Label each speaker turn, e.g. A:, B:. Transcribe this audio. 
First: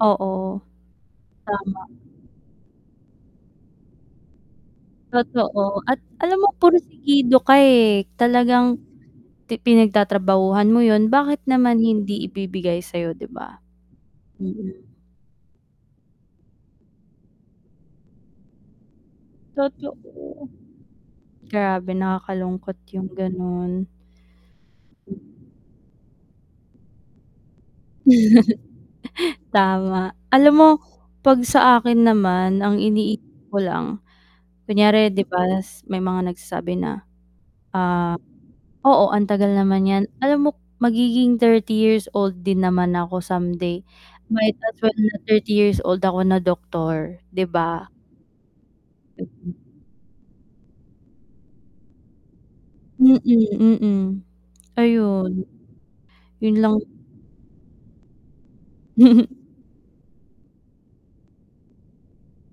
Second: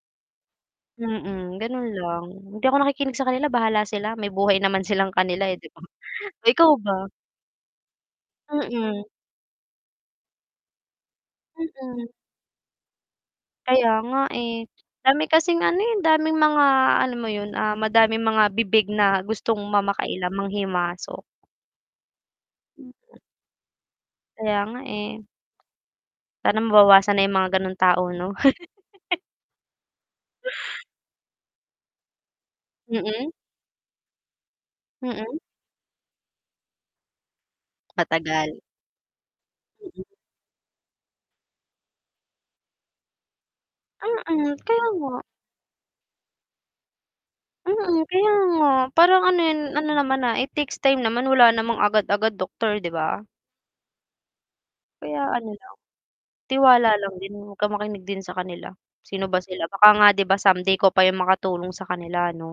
A: Oo.
B: Mm, gano'n
A: Tama.
B: lang hindi ako nakikinig sa kanila bahala sila may buhay naman silang kanila, eh, 'di ba?
A: Totoo at alam mo
B: Ikaw ba?
A: pursigido ka, eh. Talagang
B: Mm.
A: ti pinagtatrabahuhan mo 'yun bakit naman
B: Mm.
A: hindi ibibigay sayo 'di ba?
B: Kaya nga, eh,
A: Mm.
B: dami kasing ano, eh, daming mga alam mo 'yon, ah, madaming mga bibig na gustong ma makialam,
A: Totoo.
B: manghimasok.
A: Grabe nakakalungkot 'yung gano'n.
B: Kaya nga, eh. Sana mabawasan na 'yung mga gano'ng tao 'no?
A: Tama, alam mo 'pag sa akin naman, ang
B: Mm.
A: iniisip ko lang kunyari 'di
B: Mm.
A: ba s may mga nagsasabi na, ah
B: Matagal.
A: oo, "Ang tagal naman
B: Mm.
A: 'yan," alam mo magiging 30 years old din naman ako someday,
B: Mm,
A: might as
B: kaya
A: well na
B: nga.
A: 30 years old ako na doktor, 'di ba?
B: Mm, kaya nga, parang ano 'yun ano naman, ah, it takes time naman wala namang agad-agad doctor 'di ba?
A: Mm, mm,
B: Kaya
A: ayun.
B: ano lang,
A: 'Yun lang
B: tiwala lang din 'wag kang makinig din sa kanila, sino ba sila. Baka nga 'di ba someday ikaw pa 'yung makatulong sa kanila ano.